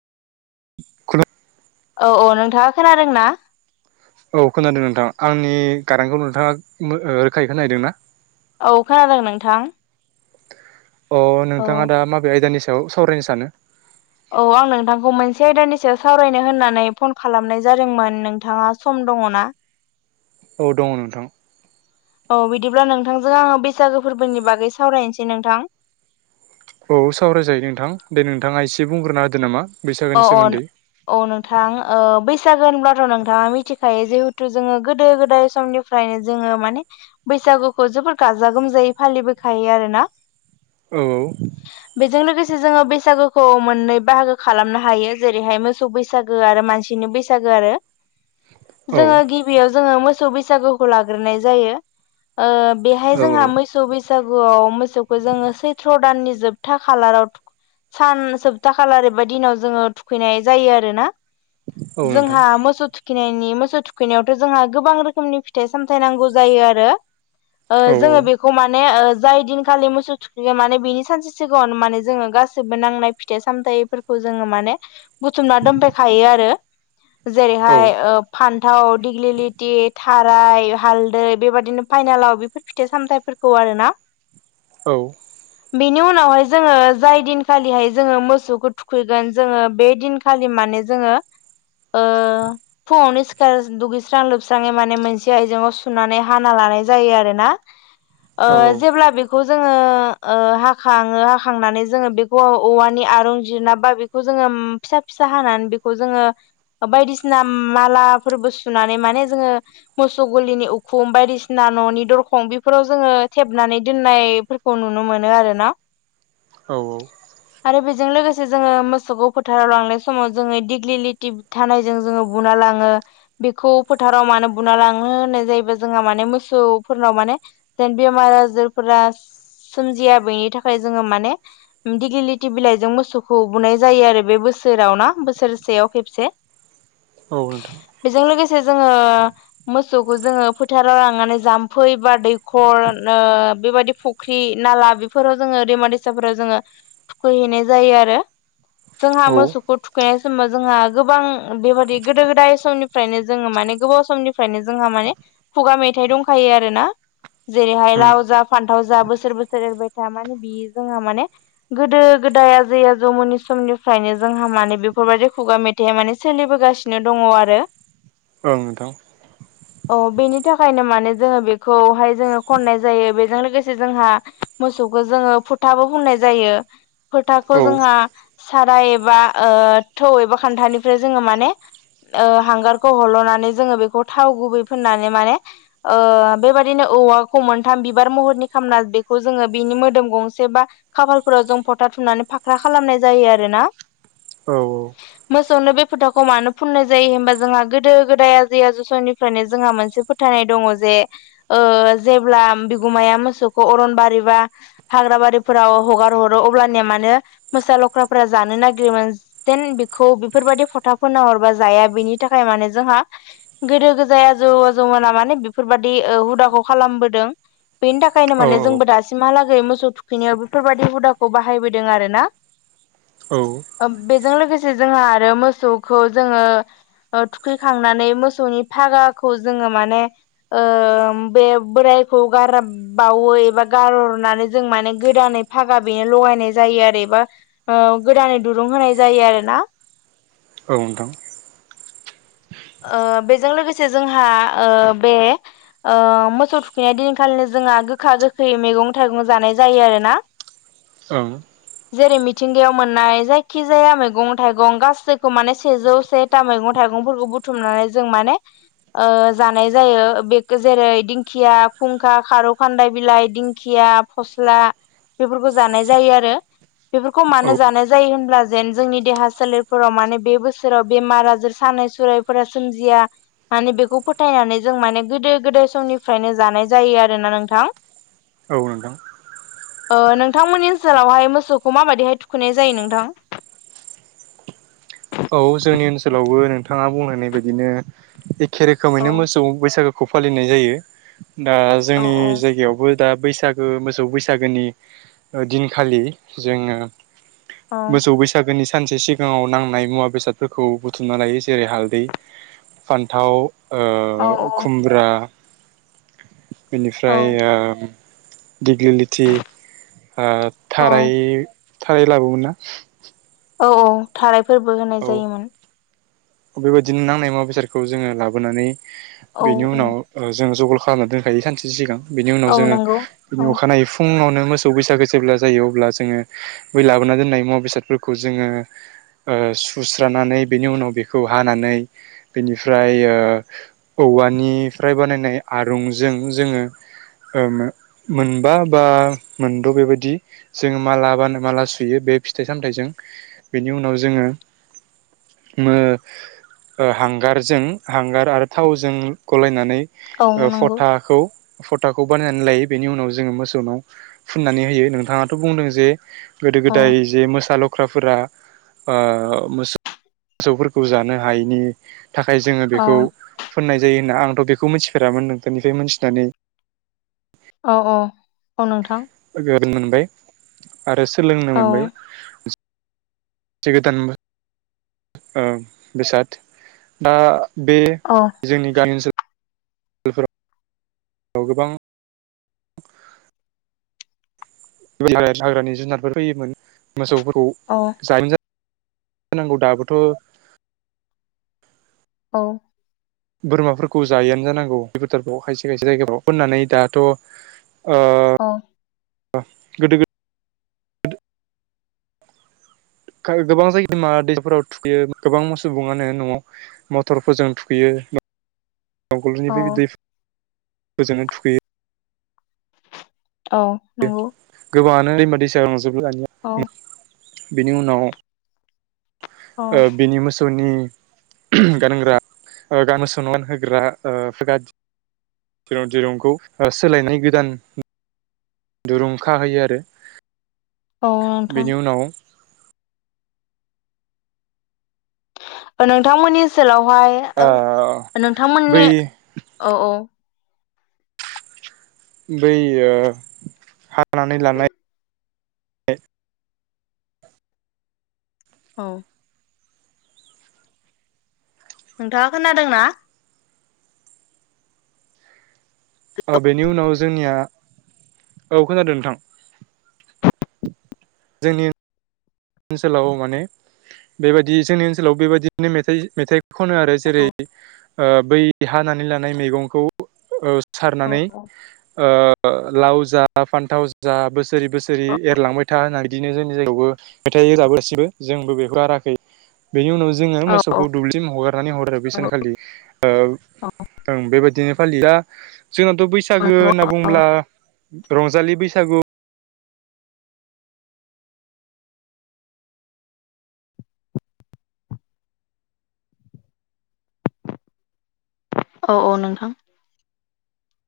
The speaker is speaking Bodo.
[unintelligible] औ - औ नोंथांङा खोनादों ना औ खोनादों नोंथां आंनि कारेन्टखौ नोंथांङा रोखायै खोनदों ना औ खोनादों नोंथां अ औ नोंथांङा दा माबे आयदानि सायाव सावरायनो सानो औ आं नोंथांखौ मोनसे आयदानि सायाव सावरायनो होननानै फन खालामनाय जादोंमोन नोंथांङा सम दंङो ना औ दङ नोंथां औ बिदिब्ला नोंथांजों आङो बैसागो फोरबोनि बागै सावरायनोसै नोंथां औ सावरायजायो नोंथां दे नोंथाङा एसे बुंग्रोना होदो नामा अ बैसागोनि सोमोन्दै अ औ नोंथां ओ बै सागो होनब्लाथ' नोंथाङा मिथिखायो जिहेथु जोङो गोदो-गोदाय समनिफ्रायनो जोङो माने बै सागुखौ जोबोर गाजा गोमजायै फालिबोखायो आरोोना औ लोगोसे जोङो बैसागोखौ मोननै बाहागो खालामनो हायो जेरैहाय मोसौ बैसागो आरो मानसिनि बैसागो आरो औ जोङो गिबियाव जोङो मोसौ बैसागुखौ लाग्रोनाय जायो ओ बेहाय औ जोंहा मोसौ बैसा सागुआव मोसौखो जोङो सैथ्र' दाननि जोबथा खालाराव सान सप्ता खालार बेबायदि दिनाव जोङो थुखैनाय जायो आरोना औ नोंथां जोंहा मोसौ थु खिनायनि मोसौ थुखैनायावथ' जोंहा गोबां रोखोमनि फिथाइ-सामथाय नांगौ जायो आरो ओ औ जोङो बेखौ माने ओ जाय दिनखालि मोसौ थुखैयो माने बिनि सानसे सिगाङाव माने जोङो गासैबो नांनाय फिथाइ-सामथायाइफोर खौ जोङो माने बुथुमना दोनफायखायो आरो औ जेरैहाय ओ फान्थाव दिग्लि लिटि थाराय हालदै बेबादिनो पाइनालाव बेफोर फिथाइ-सामथाइफोरखौ आरोना औ बिनि उनावहाय जोङो जाय दिनखालिहाय जोङो मोसौखौ थु खैगोन जोङो बे दिनखालि माने जोङो ओ फुङावनो सि दुगैस्रां लोबस्राङै माने मोनसे आयजेंआव सुनानै हाना लानाय जायो आरो ना ओ औ जेब्ला बेखौ जोङो ओ हाखाङो हाखांनानै जोङो बेखौ औवानि आरूं जिरना बा बिखौ जोङो ओम फिसा फिसा हानानै बेखौ जोङो बायदिसिना मालाफोरबो सुना माने जोङो मोसौ ग'लिनि उखुम बायदिसिना न'नि दरखं बेफोराव जोङो थेबनानै दोननायफोरखौ नुनो मोनो आरो ना औ औ बेजों लोगोसे जोङो मोसौखो फोथाराव लांनाय समाव जोङो दिग्लि लिटि धानायजों जोङो बुना लाङो। खौ फोथाराव मानो बुना लाङो होननाय जायोबा जोङा माने मोसौ फोरनाव माने जेन बेमार आ फोरा सोमजिया बेनि थाखाय जोङो माने दिगलि लिटि बिलाइ जों मोसौ खौ बुनाय जायो आरो बे बोसोराव ना बोसोरसेयाव खेबसे औ नोंथां बेजों लोगोसे जोङो मोसौखौ जोङो फोथाराव लांनानै जाम्फै बा दैखर ओ बेबायदि फुख्रि नाला बेफोराव जोङो दैमा-दैसाफोराव जोङो थुखैहैनाय जायो आरो जोंहा औ मोसौखो थुखैनाय समाव जोंहा गोबां बेबादि गोदो-गोदाय समनिफ्रायनो जोङो माने गोबाव समनिफ्रायनो जोंहा माने खुगा मेथाइ दंखायो आरोना जेरैहाय उम लाव जा फान- जा बोसोर बोसोर एरबाय था माने बियो जोंहा माने गोदो गोदाय आजै आजौ जौ मोननिनि समनिफ्रायनो जोंहा माने बेफोरबायदि खुगा मेथाइया माने सोलिबोगासिनो दङ' आरो ओं नोंथां औ बेनि थाखायनो माने जोङो बेखौहाय जोङो खननाय जायो बेजों लोगोसे जोंहा मोसौखो जोङो फोथाबो फोननाय जायो फोथाखौ औ जोंहा साराय एबा ओ थौ एबा खान्थानिफ्राय जोङो माने ओ हांगारखौ हल'नानै जोङो बेखौ थाव गुबै फोननानै माने ओ बेबादिनो औवाखौ मोनथाम बिबार महरनि खामना बेखौ जोङो बिनि मोदोम गंसे बा खाफालफोराव जों फ'था बुथुमनानै फाख्रा खालामनाय जायो आरोना औ औ मोसौनो बे फोथाखौ मानो फुननाय जायो हबा जोंहा गोदो गोदाया जैया जसयनिफ्रायनो जोंहा मोनसे फोथा फोथायनाय दङ जे जेब्ला बिगुमाया मोसौखौ अरन बारि बा हाग्रा बारिफोराव हगार हरो अब्लानिया मानोे मोसा लख्राफोरा जानो नागिरोमोन जेन बेखौ बेफोरबायदि फथाफोर नाहरबा जाया बेनि थाखाय माने जोंहा गोदो गोजाय आजौ आजौ मोना माने बेफोरबाददि हुदाखौ खालामबोदों बेनि थाखायनो औ माने जोंबो दासिमहालागै मोसौ थुखैनायाव बेफोरबायाददि हुदाखौ बाहायबोदों आरो ना [inaudible] बेजों लोगोसे जोंहा आरो मोसौखौ जोङो थुखैखांनानै मोसौ मोसौनि फागाखौ जोङो माने बे बोरायखौ गार बावो एबा गारहरनानै जों माने गोदानै फागा बेनो लगायनाय जायो आरो एबा गोदानै दुरुं होनाय जायो आरो ना औ नोंथां बेजों लोगोसे जोंहा बे मोसौ थुखैनाय दिनखालिनो जों जोंहा गोखा गोखै मैगं थाइगं जानाय जायो आरोना औ जेरै मिथिंगायाव मोननाय जायखिजाया मैगं थाइगं गासैखौ माने सेजौ सेथा मैगं थाइगं थाइगंफोरखौ बुथुम बुथुमनानै जों माने जानाय जायो बे जेरै दिंखिया खुंखा खार खारौ खान्दाय बिलाइ दिंखिया फस्ला बेफोरखौ जानाय जायो आरो बेफोरखौ औ मानो जानाय जायो होनब्ला जेन जोंनि देहा सोलेरफोराव माने बे बोसोराव बेमार आजार सान [unintelligible] फोरा सोमजिया माने बेखौ फोथायनानै जों माने गोदो गोदाय समनिफ्रायनो जानाय जायो आरो न नोंथां औ नोंथां नोंथांमोननि ओनसोलावहाय मोसौखौ माबादिहाय थुखैनाय जायो नोंथां [inaudible] औ जोंनि ओनसोलावबो नोंथाङा बुंहनाय बायदिनो एखे रोखोमैनो औ मोसौ बैसागो खौ फालिनाय जायो दा औ जोंनि जायगायावबो दा बैसागो मोसौ बैसागोनि दिनखालि जोङो औ मोसौ बैसागोनि सानसे सिगाङाव नांनाय मुवा बेसादफोरखौ बुथुमना लायो जेरै हालदै फान्थाव औ खुमब्रा औ बेनिफ्राय दिगलिलथि औ थाराइ ओ थाराइ लाबोमोनना औ औ थारायफोरबो होनाय जायोमोन बेबायदिनो नांनाय मुवा बेसादखौ जोङो लाबोनानै औ बेनि औ उनाव जोङो जग खालामना दोनखायो सानसे सिगां बिनि उनाव औ जोङो नंगौ बिनि औ अखानायै फुनावनो मोसौ बैसागो जेब्ला जायो अब्ला जोङो बै लाबोना दोननाय मुवा बेसादफोरखौ जोङो सुस्रानानै बेनि उनाव बे खौ हानानै बेनिफ्राय औवानिफ्राय बानायनाय आरुंजों जोङो मोनबा बा मोनद बेबायदि जोङ मालाबानो माला सुयो बे बे फिथाइ सामथाइजों बेनि उनाव जोङो हांगारजों हांगार आरो थावजों गलायनानै औ नंगौ फथाखौ फथखखौ बानायनानै लायो बेनि उनाव जोङो मोसौनाव फुननानै होयो नोंथाङाथ बुंदों जे गोदो औ गोदाय जे मोसा लख्राफोरा मो मोसौफोरखौ जानो हायैनि थाखाय जोङो औ बेखौ फोननाय जायो होनना आं आंथ बेखौ मिथिफेरामोन नोंथांनिफ्राय मिथिनानै औ औ औ नोंथां मोनबाय आरो सोलोंनो औ मोनबाय [unintelligible] गोदान बेसाद बे औ जोंनि गामि ओनसोलाव गोबां हाग्रानि जुनारफोर फैयोमोन मोसौफोरखौ जानो जा होनांगौ दाबोथ' औ बोरमाफोरखौ जायआानो जानांगौ बेपुटारफ्राव खायसे खायसे जायगाफ्राव फोननानै दाथ' औ गोदो गोद गोबां जाय [unintelligible] दैमा दैसाफोराव थुखैयो गोबां सुबुङानो न'आव मथरफोरजों थुखैयो आवगोलनि औ [unintelligible] थुखैयो औ नंगौ गोबाङानो दैमा दैसा औ [unintelligible] बिनि उनाव औ बिनि मोसौनि गानग्रा [unintelligible] होग्रा [unintelligible] दिरुंखौ सोलायनाय गोदान दुरुं खाहोयो आरो औ नोंथां बेनि उनाव नोंथांमोननि सोलाव ओ नोंथांमोननि बै औ औ बै हानानै लानाय औ नोंथाङा खोनादों ना? औ बेनि उनाव जोंनिया औ खोनादों नोंथां जोंनि ओनसोलाव माने बेबायदि जोंनि ओनसोलाव बेबायदिनो मेथाइ मेथाइ खनो आरो जेरै औ बै हानानै लानाय मैगंखौ सारनानै औ लाव जा फान्थाव जा बोसोरै बोसोरै औ एरलांबाय था होनना बिदिनो जोंनि जायगायावबो मेथाइ रोजाबो गासिबो जोंबो बेखौ गाराखै बेनि उनाव जोङो औ औ मोसौखौ दुब्लिथिं हगारनानै हरो बे नंगौ सानखालि ओं बेबायदिनो फालियो जोंनाथ' औ बैसागो नंगौ होनना औ बुंब्ला रंजालि बैसागु औ औ नोंथां